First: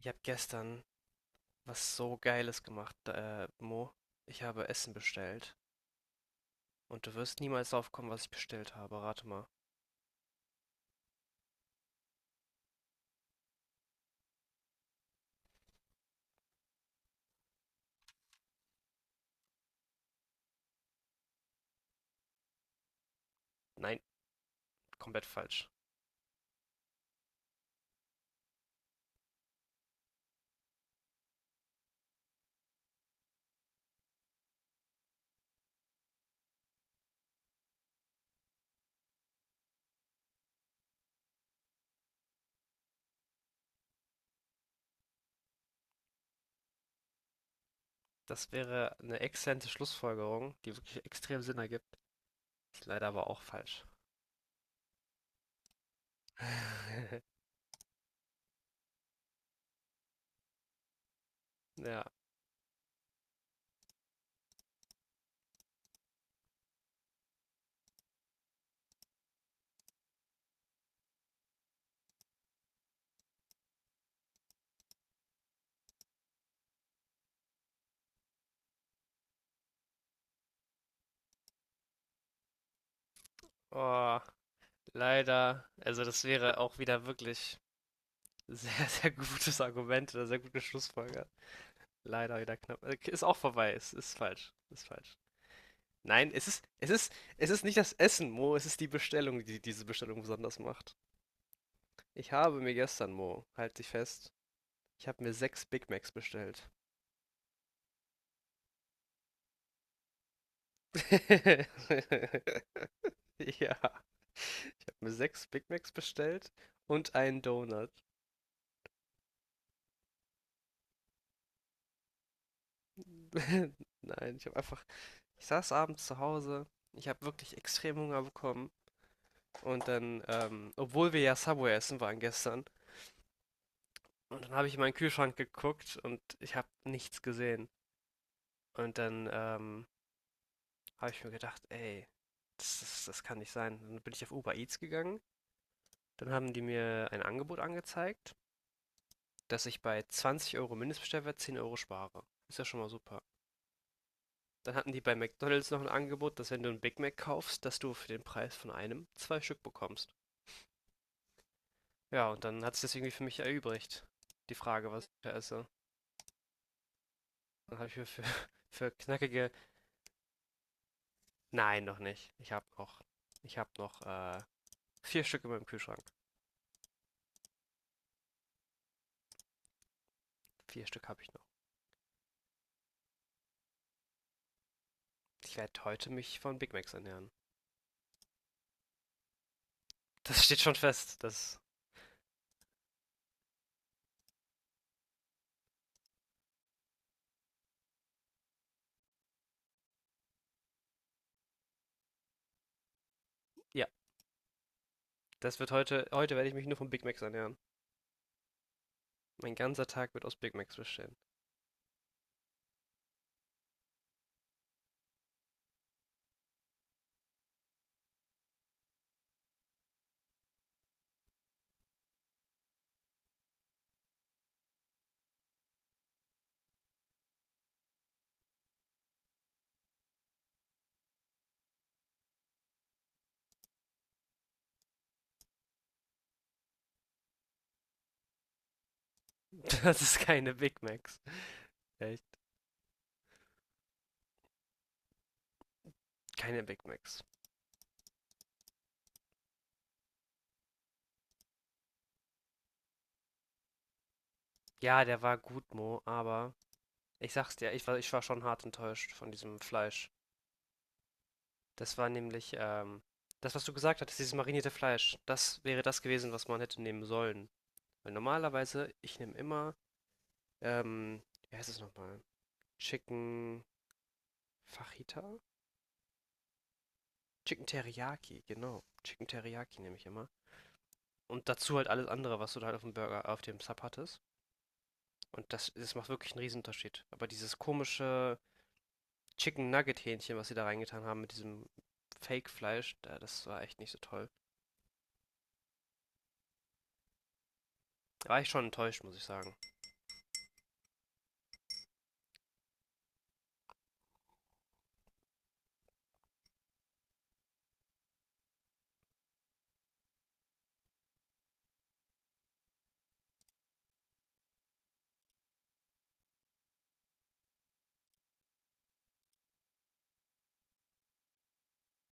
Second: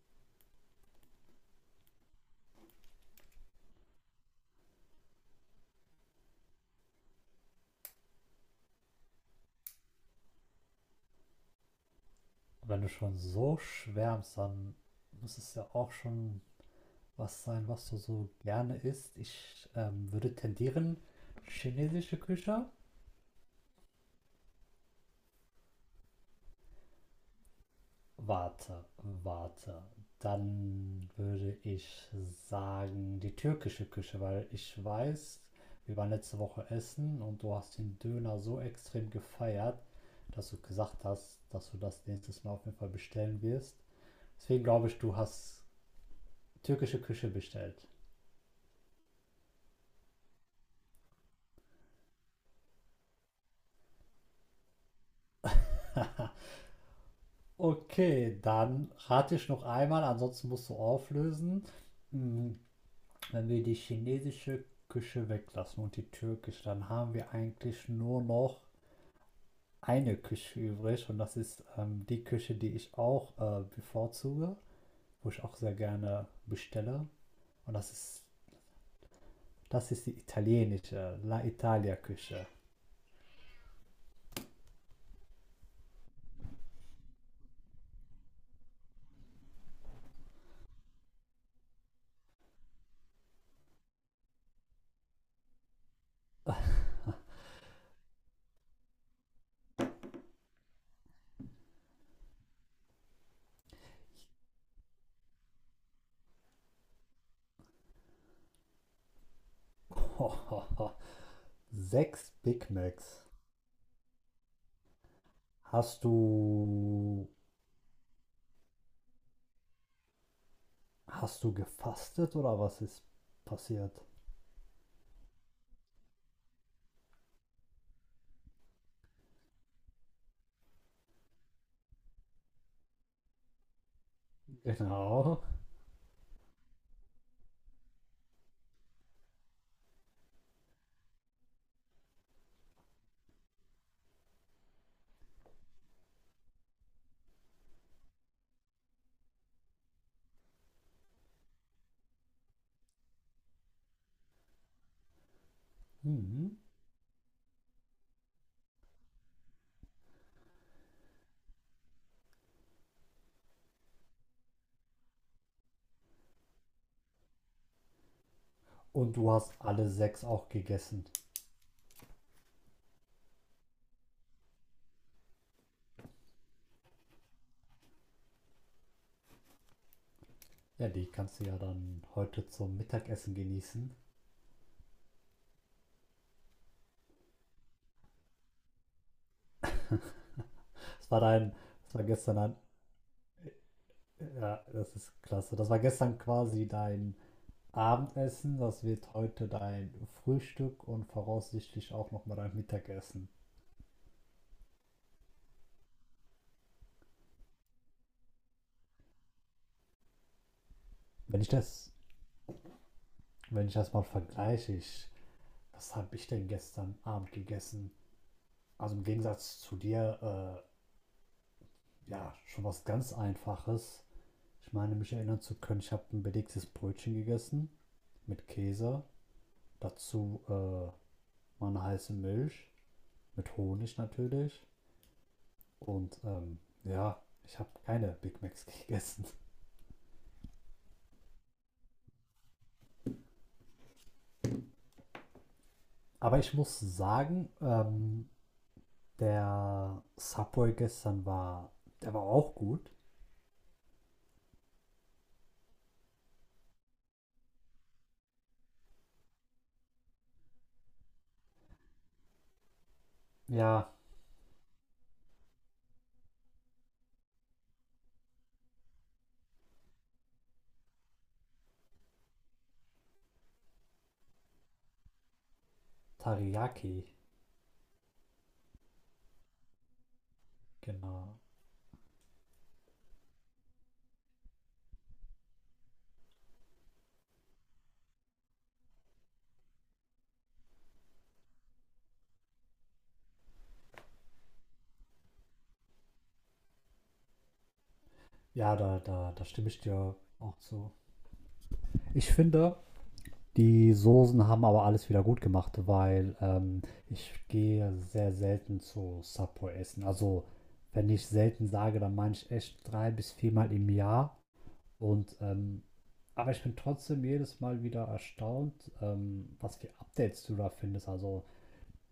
Ich habe gestern was so Geiles gemacht, Mo. Ich habe Essen bestellt. Und du wirst niemals drauf kommen, was ich bestellt habe. Rate mal. Wenn du schon so schwärmst, dann muss es ja auch schon was sein, was du so gerne isst. Ich würde tendieren, chinesische Küche. Nein, komplett falsch. Warte, warte. Dann würde ich sagen, die türkische Küche, weil ich weiß, wir waren letzte Woche essen und du hast den Döner so extrem gefeiert, dass du gesagt hast, dass du das nächstes Mal auf jeden Fall bestellen wirst. Deswegen glaube ich, du hast türkische Küche bestellt. Das wäre eine exzellente Schlussfolgerung, die wirklich extrem Sinn ergibt. Ist leider aber auch falsch. Okay, dann rate ich noch einmal, ansonsten musst du auflösen. Ja. Hm, Wenn wir die chinesische Küche weglassen und die türkische, dann haben wir eigentlich nur noch eine Küche übrig und das ist die Küche, die ich auch bevorzuge, wo ich auch sehr gerne bestelle. Und das ist die italienische, La Italia Küche. Oh, leider. Also das wäre auch wieder wirklich sehr, sehr gutes Argument oder sehr gute Schlussfolgerung. Leider wieder knapp. Ist auch vorbei. Ist falsch. Ist falsch. Nein, es ist nicht das Essen, Mo, es ist die Bestellung, die diese Bestellung besonders macht. Ich habe mir gestern, Mo, halt dich fest, ich habe mir sechs Big Macs bestellt. Sechs Big Macs. Ja. Ich habe mir 6 Big Macs Hast bestellt und du einen Donut. Hast du gefastet oder was ist passiert? Nein, ich habe einfach ich saß abends zu Hause, ich habe wirklich extrem Hunger bekommen und dann, obwohl wir ja Subway essen waren gestern und dann habe ich in meinen Kühlschrank Genau. geguckt und ich habe nichts gesehen. Und dann, habe ich mir gedacht, ey, das kann nicht sein. Dann bin ich auf Uber Eats gegangen. Dann haben die mir ein Angebot angezeigt, dass ich bei 20 Euro Mindestbestellwert 10 Euro spare. Ist ja schon mal super. Dann hatten die bei McDonald's noch ein Angebot, dass Mhm. wenn du einen Big Mac kaufst, dass du für den Preis von einem zwei Stück bekommst. Ja, und dann hat es das irgendwie für mich erübrigt. Die Frage, was ich da esse. Dann habe ich mir für, für Und du knackige. hast alle sechs auch gegessen. Nein, noch nicht. Ich habe noch. Ich habe noch vier Stück in meinem Kühlschrank. Vier Ja, die Stück habe ich kannst noch. du ja dann heute zum Mittagessen genießen. Ich werde heute mich von Big Macs ernähren. Das steht schon Das war fest. dein, Das, das war gestern ein, ja, Das ist klasse. Das war gestern quasi dein Abendessen, das wird heute dein Frühstück und voraussichtlich auch nochmal dein Mittagessen. ja, das wird heute werde ich mich nur von Big Macs ernähren. Mein ganzer Tag wird aus Big Macs bestehen. Wenn ich das, Wenn ich das mal vergleiche, was habe ich denn gestern Abend gegessen? Also im Gegensatz zu dir, ja, schon was ganz Einfaches. Ich meine, mich erinnern zu können, ich habe ein belegtes Brötchen gegessen mit Käse, dazu meine heiße Milch, mit Honig natürlich. Und ja, ich habe keine Big Macs gegessen. Das ist keine Big Macs. Echt? Aber ich Keine muss Big Macs. sagen, der Subway gestern war, der war auch gut. Ja, der war gut, Mo, aber ich sag's dir, ich war schon hart enttäuscht von diesem Fleisch. Das war nämlich, das, was du Ja, gesagt hattest, dieses marinierte Fleisch, das wäre das gewesen, was man hätte nehmen sollen. Weil normalerweise, ich nehme immer, ähm, wie heißt es nochmal? Chicken Fajita? Teriyaki, Chicken Teriyaki, genau. Chicken Teriyaki nehme ich immer. genau. Und dazu halt alles andere, was du da halt auf dem Burger, auf dem Sub hattest. Und das, das macht wirklich einen Riesenunterschied. Aber dieses komische Chicken Nugget Hähnchen, was sie da reingetan haben mit diesem Fake Fleisch, da, das war echt nicht so toll. Da war ich schon Ja, da, enttäuscht, muss ich da, da sagen. stimme ich dir auch zu. Ich finde, Die Soßen haben aber alles wieder gut gemacht, weil ich gehe sehr selten zu Subway essen. Also wenn ich selten sage, dann meine ich echt drei bis viermal im Jahr. Und aber ich bin trotzdem jedes Mal wieder erstaunt, was für Updates du da findest. Also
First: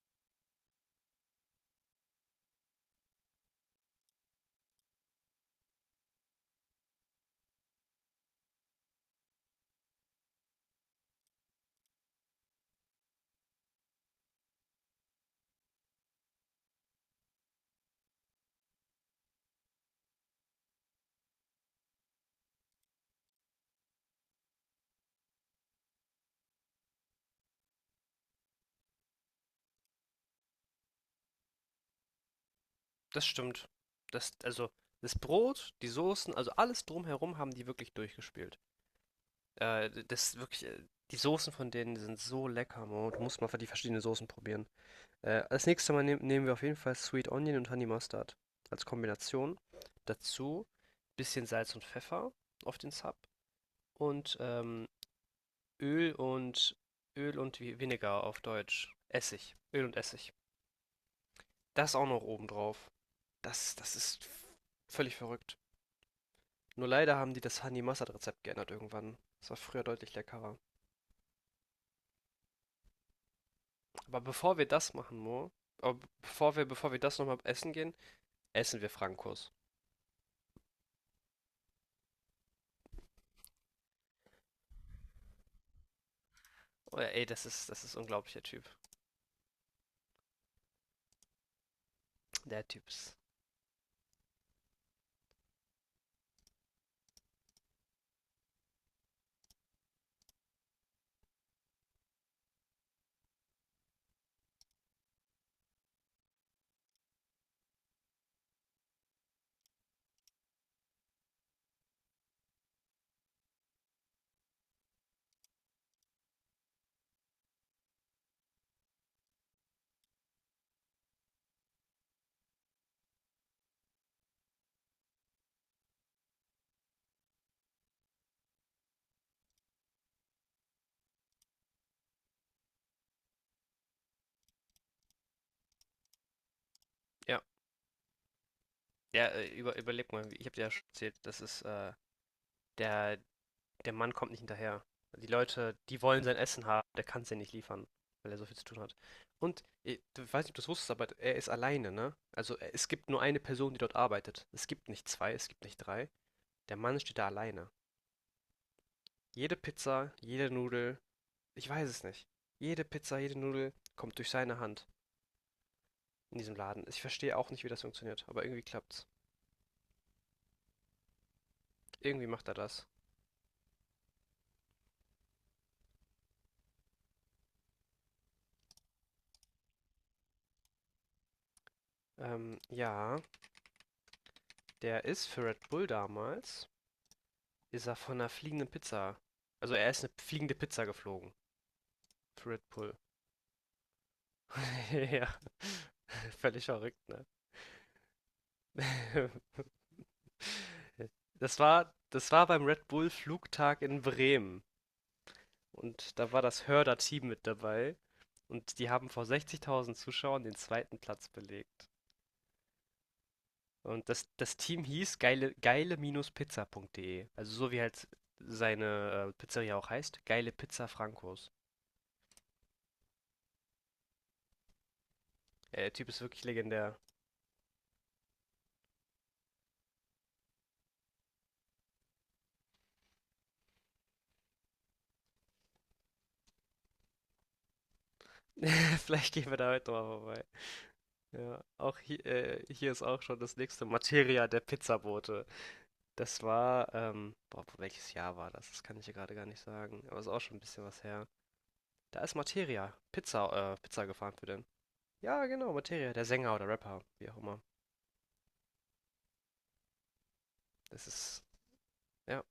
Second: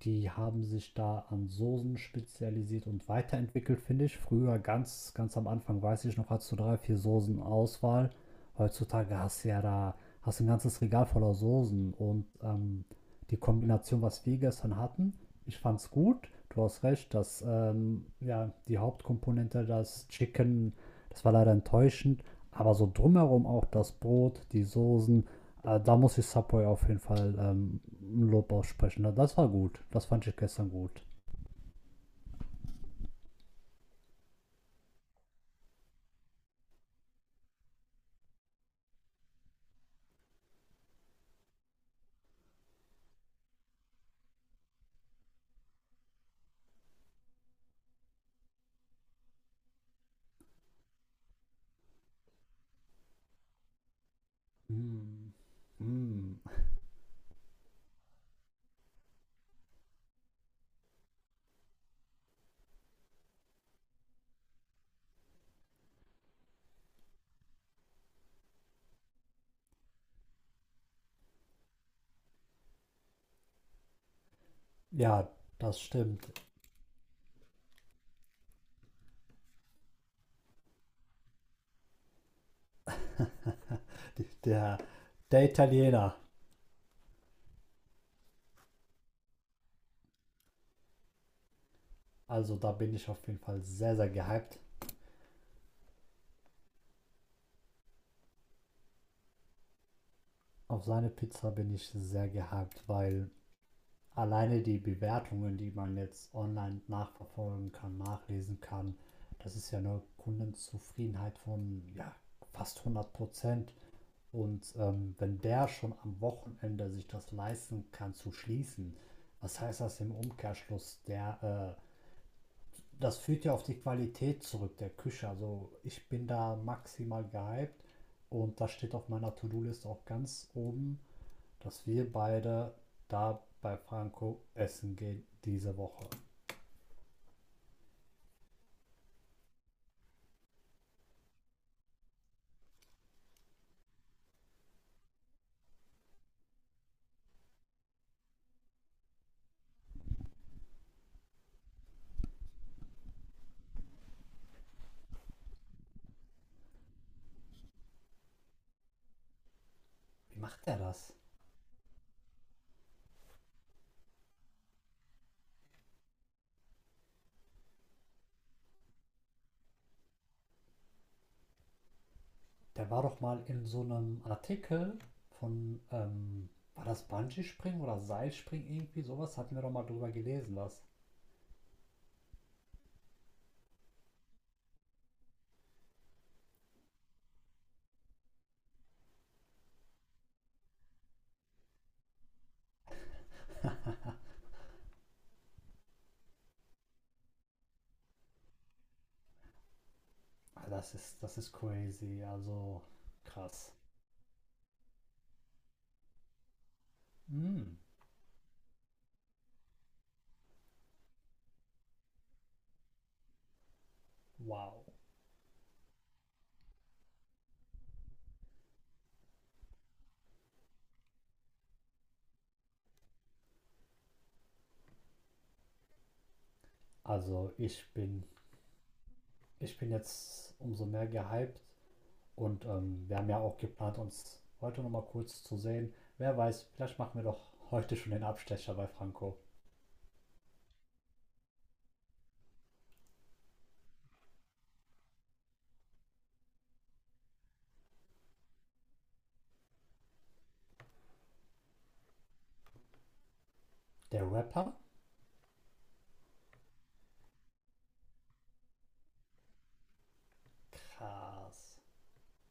die haben sich da an Soßen spezialisiert und weiterentwickelt, finde ich. Früher, ganz am Anfang, weiß ich noch, hattest du drei, vier Soßen Auswahl. Heutzutage hast du ja da hast du ein ganzes Regal voller Soßen und die Kombination, was wir gestern hatten, ich fand's gut. Du hast recht, dass ja, die Hauptkomponente, das Chicken, das war leider enttäuschend. Aber so drumherum auch das Brot, die Soßen, da muss ich Subway auf jeden Fall Lob aussprechen. Das war gut. Das fand ich gestern gut. Das stimmt. Das, also, das Brot, die Soßen, also alles drumherum haben die wirklich durchgespielt. Das wirklich, die Soßen von denen sind so lecker, Mo. Du musst mal die verschiedenen Soßen probieren. Als nächstes Mal nehmen wir auf jeden Fall Sweet Onion und Honey Mustard als Kombination. Dazu bisschen Salz und Pfeffer auf den Sub und Mm. Öl Mm. und Vinegar auf Deutsch. Essig. Öl und Essig. Das auch noch oben drauf. Das, das ist f- völlig verrückt. Nur leider haben die das Honey Mustard Rezept geändert irgendwann. Das war früher deutlich leckerer. Aber bevor wir das machen, Ja, Mo, das stimmt. Bevor wir das nochmal essen gehen, essen wir Frankos. Der, der Italiener. Oh ja, ey, das ist unglaublich, der Typ. Also Der da bin Typs ich ist. auf jeden Fall sehr, sehr gehypt. Auf seine Pizza bin ich sehr gehypt, weil alleine die Bewertungen, die man jetzt online nachverfolgen kann, nachlesen kann, das ist ja eine Kundenzufriedenheit von ja, fast 100%. Und wenn der schon am Wochenende sich das leisten kann zu schließen, was heißt das im Umkehrschluss? Das führt ja auf die Qualität zurück der Küche. Also ich bin da maximal gehypt und das steht auf meiner To-Do-Liste auch ganz oben, dass wir beide da bei Franco essen gehen diese Woche. Ja, überleg mal, ich habe dir ja schon erzählt, der, der Mann kommt nicht hinterher. Die Leute, die wollen sein Essen haben, der kann es ja nicht liefern, weil er so viel zu tun hat. Und, ich weiß nicht, ob du es wusstest, aber er ist alleine, ne? Also es gibt nur eine Person, die dort arbeitet. Es gibt nicht zwei, es gibt nicht drei. Der Mann steht da alleine. Jede Pizza, Wie jede macht er Nudel, das? ich weiß es nicht. Jede Pizza, jede Nudel kommt durch seine Hand in diesem Laden. Ich verstehe auch nicht, wie das funktioniert, aber irgendwie klappt's. Irgendwie macht er das. Der war doch mal in so einem Artikel von, war das Bungee-Springen oder Seilspringen irgendwie sowas? Hatten wir doch mal drüber gelesen, was. Ja. Der ist für Red Bull damals, ist er von einer fliegenden Pizza. Also er ist eine fliegende Pizza geflogen. Für Red Bull. Ja. Völlig verrückt, ne? Das ist crazy, das war beim also Red Bull krass. Flugtag in Bremen. Und da war das Hörder-Team mit Mm, dabei. Und die haben vor 60.000 Zuschauern den zweiten Platz belegt. Und das wow. Team hieß geile-pizza.de. Also so wie halt seine Pizzeria auch heißt, Geile Pizza Frankos. Ja, der Typ ist wirklich legendär. Also ich bin, ich bin jetzt umso mehr gehypt und wir haben ja auch geplant, uns heute nochmal kurz zu sehen. Wer weiß, vielleicht machen wir doch heute schon den Abstecher bei Vielleicht Franco. gehen wir da heute mal vorbei. Ja, auch hier, hier ist auch schon das nächste Materia der Pizzabote. Das war, boah, welches Jahr war das? Das kann ich hier gerade gar nicht sagen. Aber ist auch schon ein bisschen was her. Da ist Materia, Pizza Der gefahren für den. Rapper? Ja, genau, Materia, der Sänger oder Rapper, wie auch immer. Das ist, Krass. ja,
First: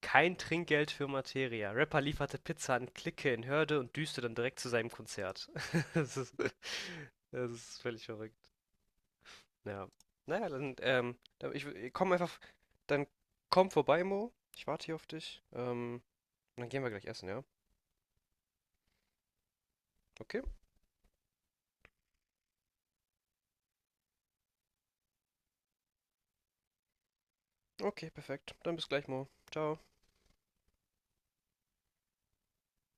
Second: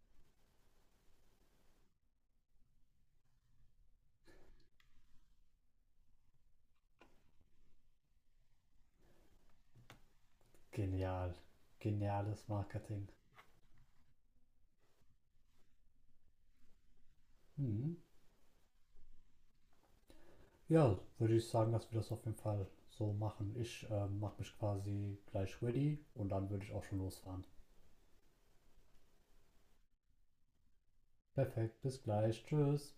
kein Trinkgeld für Materia. Rapper lieferte Pizza an Clique in Hörde und düste dann direkt zu seinem Konzert. Das ist, das ist völlig verrückt. Ja. Naja, dann, Genial. Komm einfach, Geniales dann Marketing. komm vorbei, Mo. Ich warte hier auf dich. Und dann gehen wir gleich essen, ja? Mhm. Okay? Ja, würde ich sagen, dass wir das auf jeden Fall so machen. Ich mache mich quasi gleich ready und dann würde ich auch schon losfahren. Okay, perfekt. Dann bis gleich, Mo. Ciao. Perfekt, bis gleich, tschüss.